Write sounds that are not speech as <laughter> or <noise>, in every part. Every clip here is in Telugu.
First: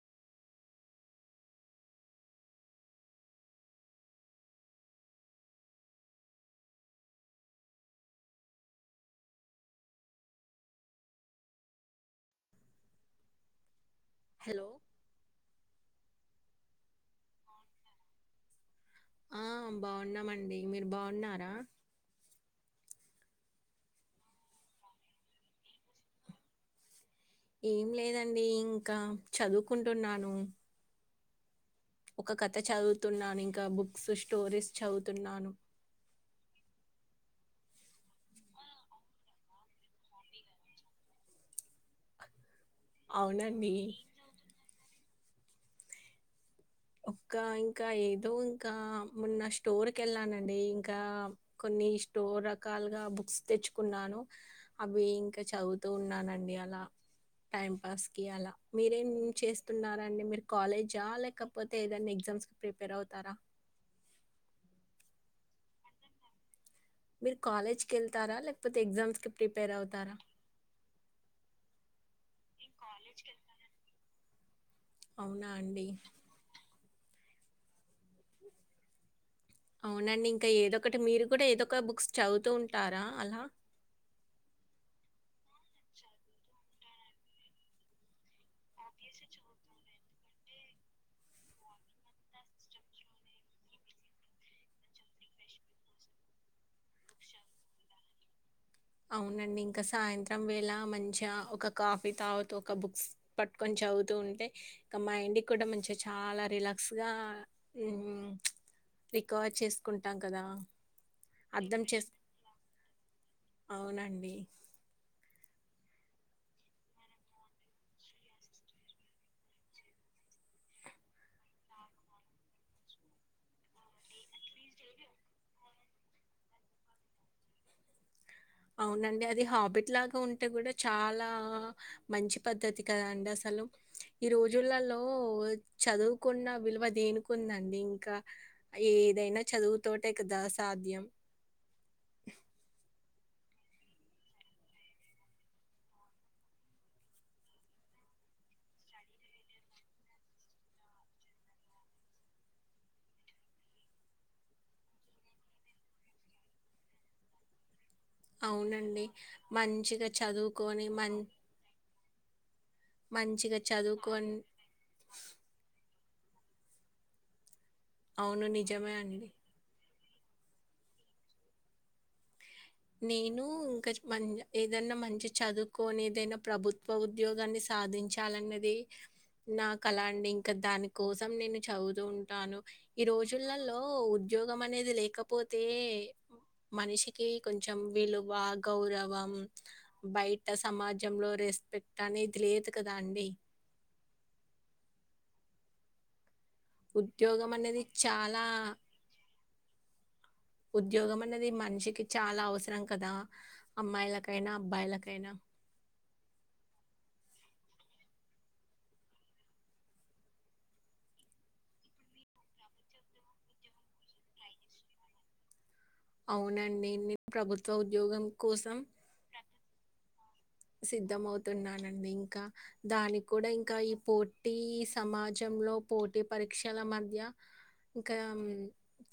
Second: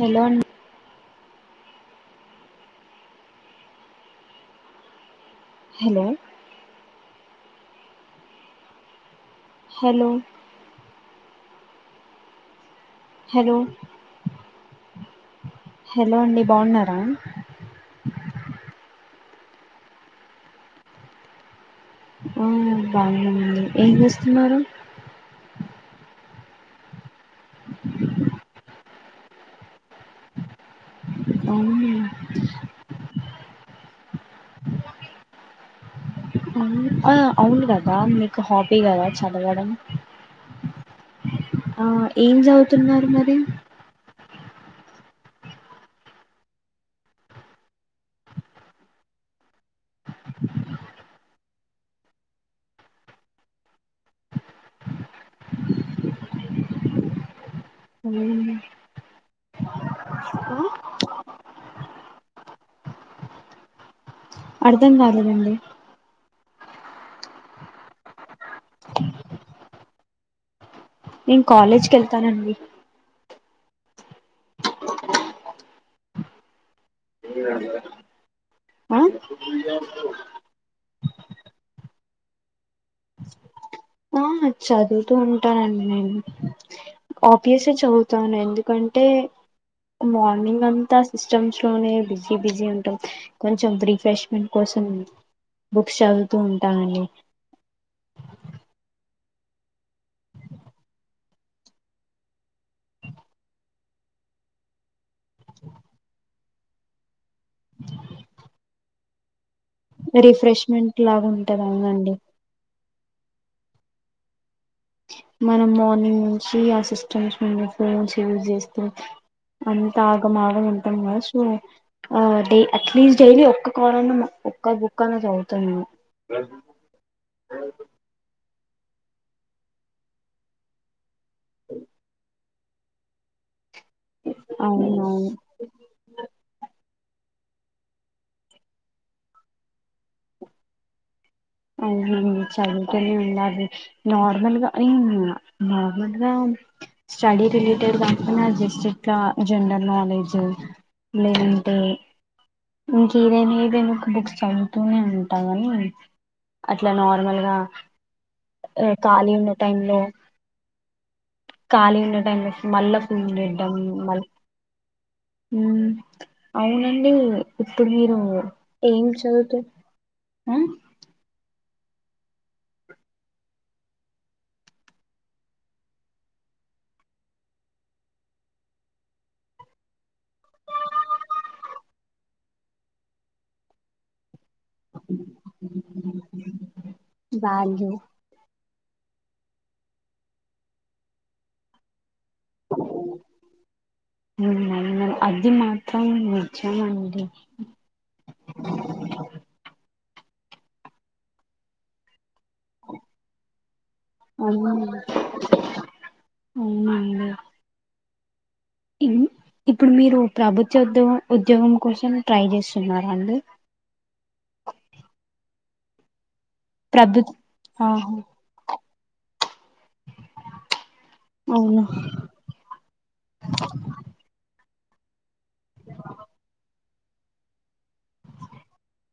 హలో ఆన్ hello hello hello hello hello అండి బాగున్నారా ఆ బాగున్నామండి మీరు బాగున్నారా హా బాగుంది ఏం చేస్తున్నారు ఏం లేదండి ఇంకా చదువుకుంటున్నాను అవు ఒక కథ చదువుతున్నాను ఇంకా బుక్స్ స్టోరీస్ చదువుతున్నాను అవును ఆ అవును కదా మీకు హాబీ కదా చదవడం ఆ ఏం చదు వతున్నారు మరి అవునండి ఒక్క ఇంకా ఏదో ఇంకా మొన్న స్టోర్ క వెళ్ళానండి ఇంకా కొన్ని స్టోర్ రకాలుగా బుక్స్ తెచ్చుకున్నాను అవి ఇంకా చదువుతూ ఉన్నానండి అలా టైం పాస్ కి అలా మీరేం చేస్తున్నారండి మీరు కాలేజ ఆ లె కాకపోతే ఏదైనా ఎగ్జామ్స్కి ప్రిపేర్ అవుతారా అర్థం కాలేదండి మీరు కాలేజ్ క వెళ్తారా లేకపోతే ఎగ్జామ్స్ కి ప్రిపేర్ అవుతారా నేను కాలేజ్క వెళ్తానండి అవునా అండి ఆ అవునండి ఇంకా ఏదొ ఒకటి మీరు కూడా ఏదో ఒక బుక్స్ చదువుతూ ఉంటారా అలా ఆ చదువుతూ ఉంటానండి నేను ఆబ్వియస్గా చదువుతాను ఎందుకంటే మార్నింగ్ అంతా సిస్టమ్స్ లోనే బిజీ బిజీ ఉంటాం కొంచెం రీఫ్రెష్మెంట్ కోసం బుక్స్ చదువుతూ ఉంటానండి అవునండి ఇంకా సాయంత్రం వేళ మంచిగా ఒక కాఫీ తావాత ఒక బుక్స్ పట్టుకొని చదువుతూ ఉంటే ఇంకా మైండ్కి కూడా మంచిగా చాలా రిలాక్స్గా రిఫ్రెష్మెంట్ లాగా ఉంటు అర్థం చేస్ బాంగండి అవునండి మనం మార్నింగ్ నుంచి ఆ సిస్టమ్స్ ను ఫోన్స్ యూస్ చేస్తే అంత ఆగమాగ ఉంటాం కదా సో డై అట్లీస్ట్ డైలీ ఒక్క కాలన్నా ఒక్క బుక్ అన్నా చదువుతాం మేము అవునండి అది హాబిట్ లాగా ఉంటే కూడా చాలా మంచి పద్ధతి కదాండి అసలు ఈ రోజులలో అవునవును చదువుకున్న విలువ దేని కుందండి ఇంకా ఏదైనా చదువుతోటే కదా సాధ్యం అవునండి చదువుతూనే నార్మల్గా అది నార్మల్గా స్టడీ రిలేటెడ్ కాకుడా జస్ట్ ఇట్లా జనరల్ నాలెడ్జ్ లేదంటే ఇంకేదైనా ఏదైనా ఒక బుక్స్ చదువుతూనే ఉంటా కానీ అట్లా నార్మల్గా అవునండి మంచిగా చదువుకొని మ మల్ల ఫెడ్డం మల్ల అవునండి ఇప్పుడు మీరు అవును. నిజమే ఏం అండి. చదువుతూ హ నేను ఇంకా మంచి ఏదన్నా మంచి చదువుకొని ఏదైనా ప్రభుత్వ ఉద్యోగాన్ని సాధించాలిన్నది నా కళ అండి ఇంకా దాని కోసం నేను చదువుతూ ఉంటాను ఈ రోజులలో ఉద్యోగ గం అనేది లేకపోతే మనిషికి కొంచెం వాల్యూ విలువ గౌరవం బయట సమాజంలో రెస్పెక్ట్ అని హు అది మాత్ర తమ్ము ఉద్యోగం అనేది చాలా ఉద్యోగం అన్నది మన్షికి చ చాలా అవసరం కదా. అమ్మాయిలకైనా అవును అబ్బాయిలకైనా. అవునండి ఇన్ ఇప్పుడు మీరు ప్రభుత్వ ఉద్యో ఉద్యోగం కోసం ట్రై చేస్తున్నరా అండి? అవునండి నే ప్రభు ప్రభుత్వ ఆహా ఉద్యోగం కోసం అవును సిద్ధమవుతున్నానండి ఇంక దానికి కూడా ఇంక ఈ పోటీ సమాజంలో పోటీ పరీక్షల మధ్య ఇంకా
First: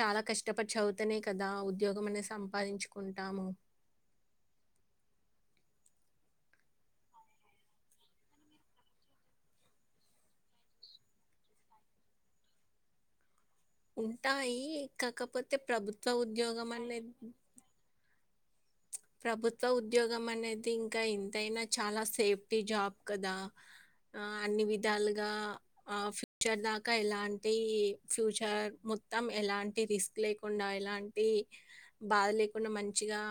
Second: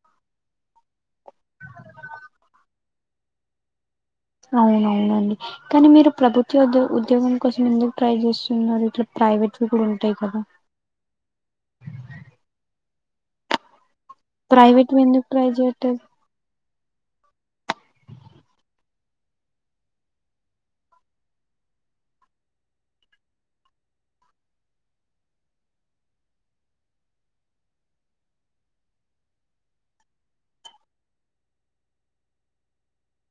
చాలా కష్టపడి చదువుతనే కదా ఉద్యోగం అనే సంపాదించుకుంటాము. అవునవునండి. కానీ మీరు ప్రభుత్వ ఉద్య ఉద్యోగం కోసం ఎందుకు ట్రై చేస్తున్నారు ఇట్ల ప్రైవేట్వీ కూడ ఉంటయి కదా? ఉంటాయి ప్రైవేట్వి ఎందుకు ట్రై కాకపోతే చేయట్లేదు ప్రభుత్వ ఉద్యోగం అన్ లే హుం ప్రభుత్వ ఉద్యోగం అనేది ఇంక ఎంతైనా చాలా సేఫ్టీ జాబ్ కదా. అన్ని విధాలుగా ఆ ఫ్యూచర్ దాకా ఎలాంటి ఫ్యూచర్ మొత్తం ఎలాంటి రిస్క్ లేకుండ, ఎలాంటి బాధ లేకుండ, మంచిగా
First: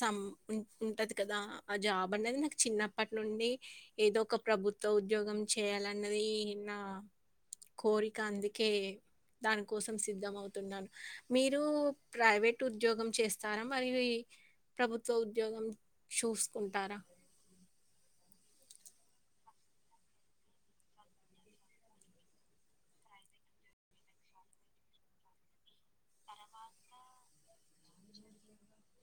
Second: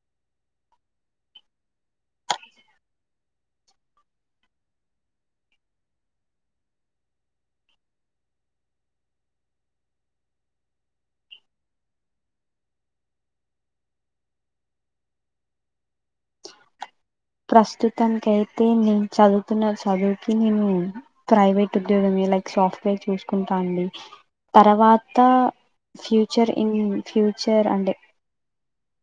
సం ఉన్ ఉంటది కదా. ఆ జాబ్ అన్నది నాకు చిన్నప్పటి నుండి ఏదో ఒక ప్రభుత్వ ఉద్యోగం చేయాలన్నది నా కోరిక అందుకే, దానికోసం సిద్ధం అవుతున్నాను. మీరు ప్రైవేట్ ఉద్యోగం చేస్తారా మరి ఈ ప్రభుత్వ ఉద్యోగం చూసుకుంటారా? ప్రస్తుతానికి అయితే నేను చదువుతున్న చదువుకి నేను ప్రైవేట్ ఉద్యోగమే లైక్ సాఫ్ట్వేర్ చూసుకుంట అండి. తర్వాత ఫ్యూచర్ ఇన్ ఫ్యూచర్ అంటే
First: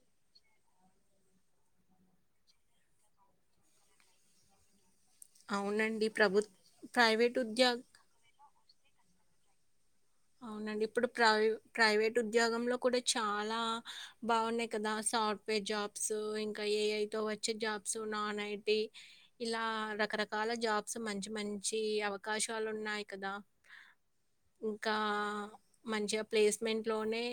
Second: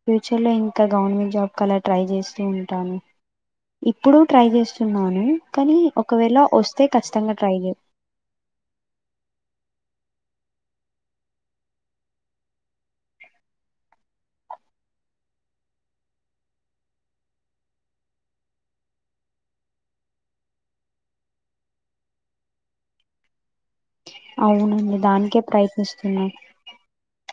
ఫ్యూచర్ లో ఇంకా గవర్నమెంట్ జాబ్ కలా ట్రై చేస్తూ ఉంటాను. ఇప్పుడు ట్రై చేస్ తున్నాను. కానీ అవునండి. ఒకవేళ ప్రభుత్ వస్తే కచ్చితంగా ప్రైవేట్ ట్రై ఏ ఉద్యోగ అవునండి ఇప్పుడు ప్రై ప్రైవేట్ ఉద్యోగంలో కూడా చాలా బాగున్నాయి కదా. సాఫ్ట్వేర్ జాబ్స్, ఇంకా ఏఐ తో వచ్చే జాబ్స్ నాన్ ఐటి ఇలా రకరకాల జాబ్స్ మంచి మంచి అవకాశాలు ఉన్నాయి కదా. ఇంకా అవునండి దానికే ప్రయత్నిస్తున్న ఏ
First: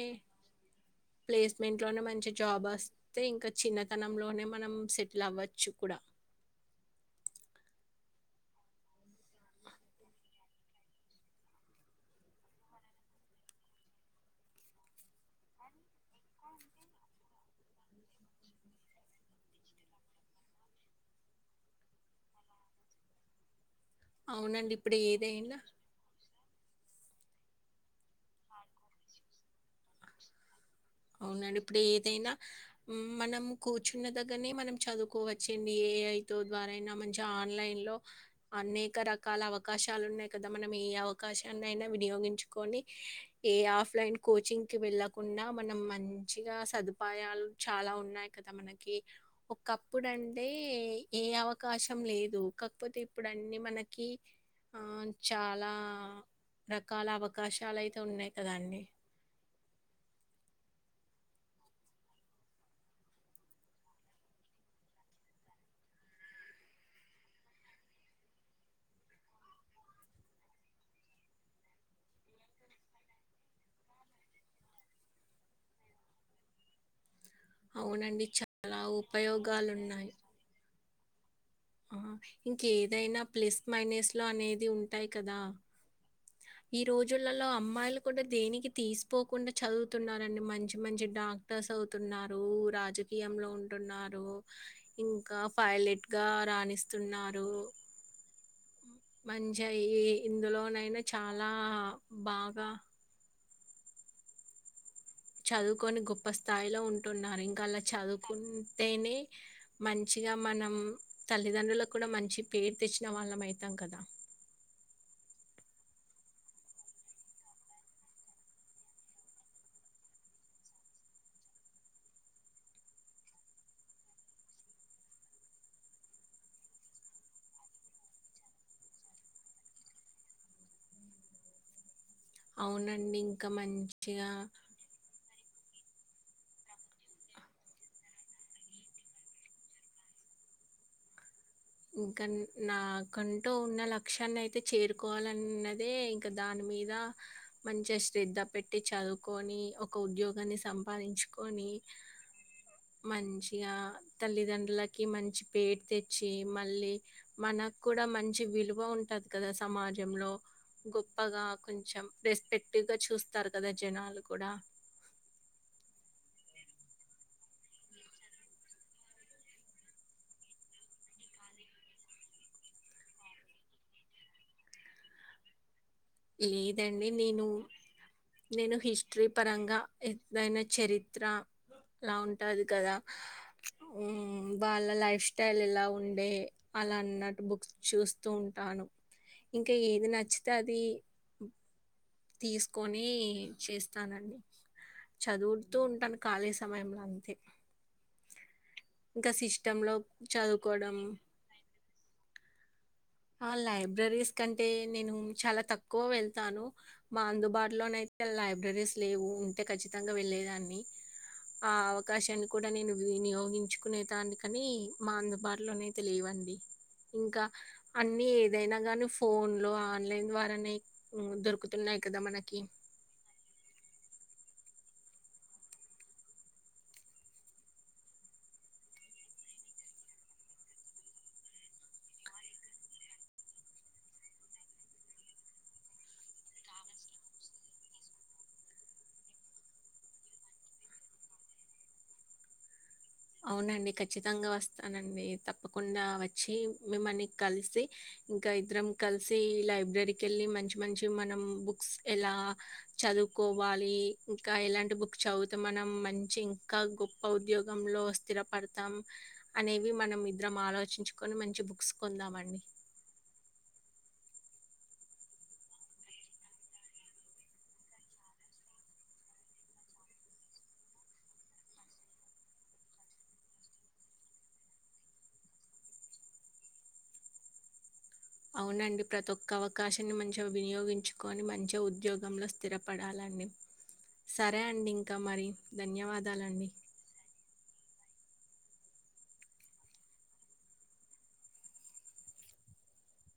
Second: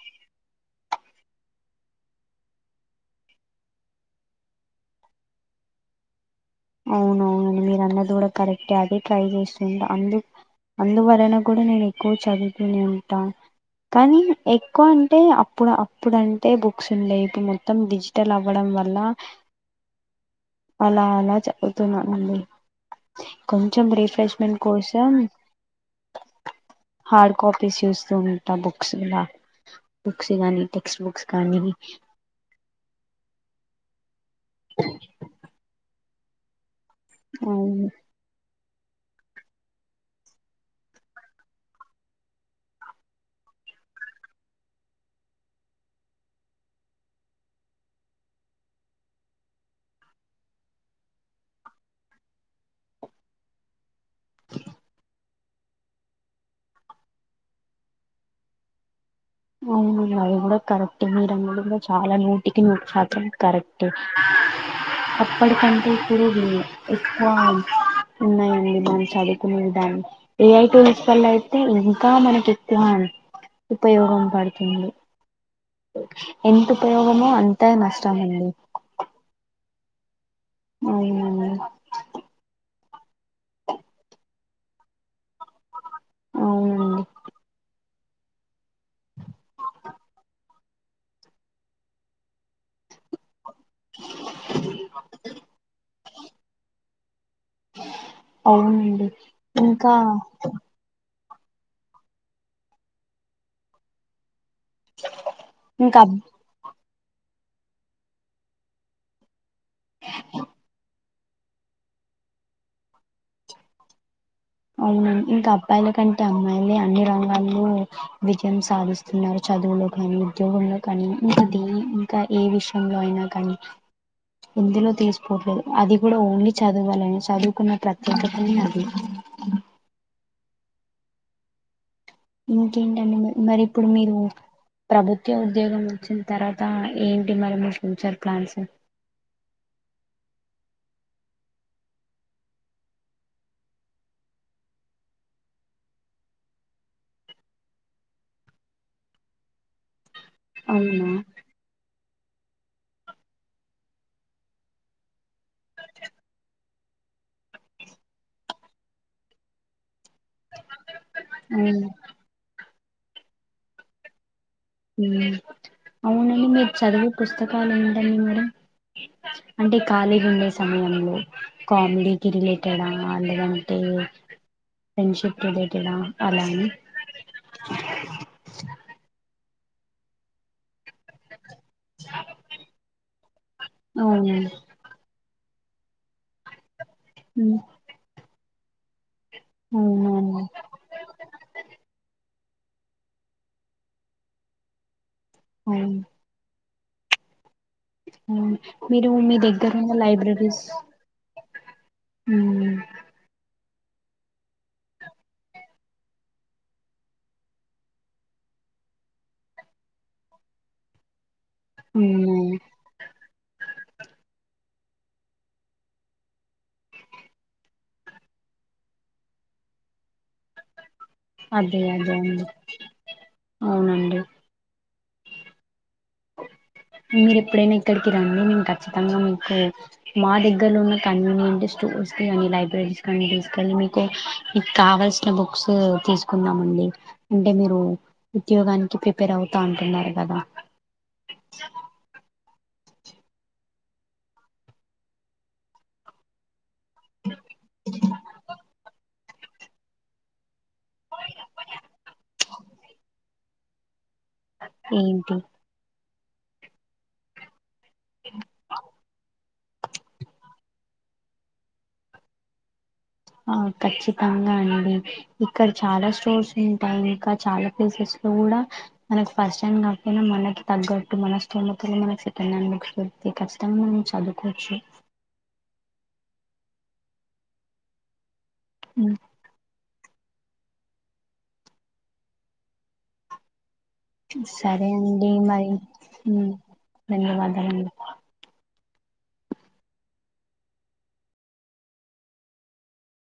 ప్లేస్మెంట్ లోనే మంచి జాబ్ అస్తే ఇంక చిన్నతనంలోనే మనం సెటిల్ అవ్వచ్చు కూడా. అవునవునండి మీరు అన్నది కూడా కరెక్టే అదే ట్రై చేస్తుంట. అందు అందువలన కూడా నేను ఎక్కువ చదువుతూనే ఉంట. కానీ, ఎక్కువ అంటే అప్పుడు అ ఇప్పుడంటే బుక్స్ ఉండే ఇపు మొ తం డిజిటల్ అవ్వడం వల్ల అలా అలా పోతున్న ఉండు కొ చం రిఫ్రెష్మెంట్ అవునండి. ఇప్పుడు కోసం ఏదైనా హార్డ్ కాపీస్ చూస్తూ ఉంట బుక్స్లా బుక్స్ కాని అవునండి ఇప్పుడు ఏదైనా మనం కూర్చున్న దగ్గరనే మనం చదువుకోవచ్చండి ఏ ఐ. తో ద్వారైనా మంచిగ అవును ఆన్లైన్లో అనేక రకాల అవకాశాలు ఉన్నాయి కదా మనం ఏ అవకాశాన్ని అయిన వినియోగించుకొని ఏ ఆఫ్లైన్ కోచింగ్కి వెళ్ళకుండ మనం మంచిగా సదుపాయాలు చాలా ఉన్నాయి కదా మనకి. ఒకప్పుడు అంటే ఏ అవకాశం లేదు కాకపోతే ఇప్పుడు అన్ని మనకి ఆ చాలా రకాల అవకాశాలు అయితే ఉన్నాయి కదా అండి. అవును అది కూడా కరెక్ట్ ఎ మీరన్నది కూడ చాలా నూటికి నూటి శాతం కరెక్ట్. అప్పటికంటే ఇప్పుడు ఎక్కువ ఉన్నాయండి దాని చదువుకునే దాన్ని. ఏఐ టూల్స్ వల్ల అయితే ఇంకా మనకి ఎక్కువ ఉపయోగం పడుతుంది ఎంత ఉపయో అవునండి చాలా ఉపయోగాలు ఉన్ న్నాయి అవునా అండి ఏదైనా ప్లస్ మైనస్లో అనేది ఉంటాయి కదా ఈ అవునండి రోజులలో అమ్మాయిలు కూడా దేనికి తీసిపోకుండా చదువుతున్నారండి మంచి మంచి డాక్టర్స్ అవుతున్నారు రాజకీయంలో ఉ వుంటున్నారు ఇంకా పైలెట్ గా రాణిస్తున్నారు అవునండి మంచిగా ఇంకా ఏ ఇందులోనైనా చాలా బాగా ఇంకా చదువుకొని అబ్ గొప్ప స్థాయిలో ఉంట టున్నారు ఇంకా అలా చదువుకుంటేనే మంచిగా మనం తల్లిదండ్రులకు కూడా మంచి పేరు తెచ్చిన వాళ్ళం అయితాం కదా అవునండి ఇంకా అబ్బాయిల కంటే అమ్మాయిలే అన్ని రంగాల్లో విజయం సాధిస్తున్నారు చదువులో కానీ ఉద్యోగంలో కానీ ఇది ఇంకా ఏ విషయంలో అయినా కానీ ఎందులో తీసుకోట్లేదు అది కూడా ఓన్లీ చదువాలని చదువుకున్న ప్రత్యేకతని అది అ ఇంకేంటండి అవునండి. ఇంకా మరి ఇప్పుడు మీరు మంచిగా ప్రభుత్వ నిత్య ఉద్యోగం వచ్చిన తర్వాత ఏంటి మరి మీ ఫ్యూచర్ ప్లాన్స్ ఇంకా నాకంటూ ఉన్న లక్ష్యాన్ని అయితే చేరుకోవాలన్నదే ఇంకా దాని మీద మంచి శ్రద్ధ పెట్టి చదువుకొని ఒక ఉద్యోగం కాని అవునా సంపాదించుకొని మంచిగా తల్లిదండ్రులకి మంచి పేరు తెచ్చి మళ్ళీ మనకు కూడా మంచి విలువ ఉంటది కదా సమాజం గొప్పగా అవును కొంచెం రెస్పెక్ట్ పటిగా చూస్తారు కదా జనాలు కూడా హ్మ్ అవునండి మీరు చదివే పుస్తకాలు ఏంటండి మేడం అంటే కాలిగా ఉండే సమయంలో కామెడీకి రిలేటెడా లేందుదంటే ఫ్రెండ్షిప్ రి లేదండి నేను నేను హిస్టరీ పరంగా ఏదైనా చరిత్ర అలా ఉంటది కదా మ్ అవునండి వాళ్ళ లైఫ్ స్టైల్ ఎలా ఉండే అలా అన్నట్టు ఉమ్, బుక్స్ చూస్త ఉంటాను ఇంకా ఏది అవునండి నచ్చితే అది <inaudible> తీసుకొని చేస్తానండి చదువుతూ అవును ఉంటాను కాలేజి సమయంలో అంతే మీరు ఇంకా మీ దగ్గర ఉన్న సిస్టంలో లైబ్రరీస్ చదువుకోవడం ఉమ్ ఆ! లైబ్రరీస్ కంటే నేను చాలా తక్కువ వెళ్తాను మా అందుబాటులోనయితే లైబ్రరీస్ లేవు ఉంటే ఖచ్చితంగా వెళ్ళేదాన్ని ఆ అవకాశాన్ని ఉన్నాయి కూడా నేను వినియోగించుకునే దానికని మా అందుబాటులోనయితే లేవండి ఇంకా అన్ని ఏదైనా గానీ ఫోన్ లో ఆన్లైన్ ద్వారానే హ్మ్, అదే దొరుకుతున్నాయి అదే కదా అండి మనకి. అవునండి. మీరు ఎప్పుడైనా ఇక్కడికి రండి నేను ఖచ్చితంగా మీకు మా దగ్గరలో ఉన్న కన్వీనియంట్ స్టోర్స్ కానీ లైబ్రరీస్ కానీ తీసుకెళ్ళి మీకు మీకు కావల్సిన బుక్స్ తీసుకుందామండి అంటే మీరు ఉద్యోగానికి ప్రిపేర్ అవుతా అంటున్నారు కదా. <unintelligible> అవునండి ఖచ్చితంగా వస్తానండి తప్పకుండా వచ్చి మిమ్మని కలిసి ఇంకా ఇద్దరం కలిసి సీ లైబ్రరీకి వెళ్ళి మంచి మంచి మనం బుక్స్ ఎలా చదువుకోవాలి ఇంకా ఎలాంటి బుక్ ఏంటి చదువుతే మనం మంచి చ్చి ఇంకా గొప్ప ఉద్యోగంలో స్థిరపడతాం అనేవి మనం ఇద్దరం ఆలోచించుకొని మంచి బుక్స్ కొందామండి ఆ ఖచ్చితంగా అండి ఇక్కడ చాలా స్టోర్స్ ఉంటాయి, ఇంకా చాలా ప్లేసెస్ లో కూడా మనకు ఫస్ట్ హ్యాండ్ కాకపోయినా మనకి తగ్గట్టు మన స్తోమతలో మనకి సెకండ్ హ్యాండ్ బుక్స్ పెడితే ఖచ్చితంగా మనం చదువుకోవచ్చు. అవునండి ప్రతి ఒక్క అవకాశాన్ని మన్ చౌ వినియోగించుకొని మంచిగా ఉద్యోగంలో స్థిరపడాలని సరే అండి మరి ధన్యవాదాలండి. ధన్యవాదాలండి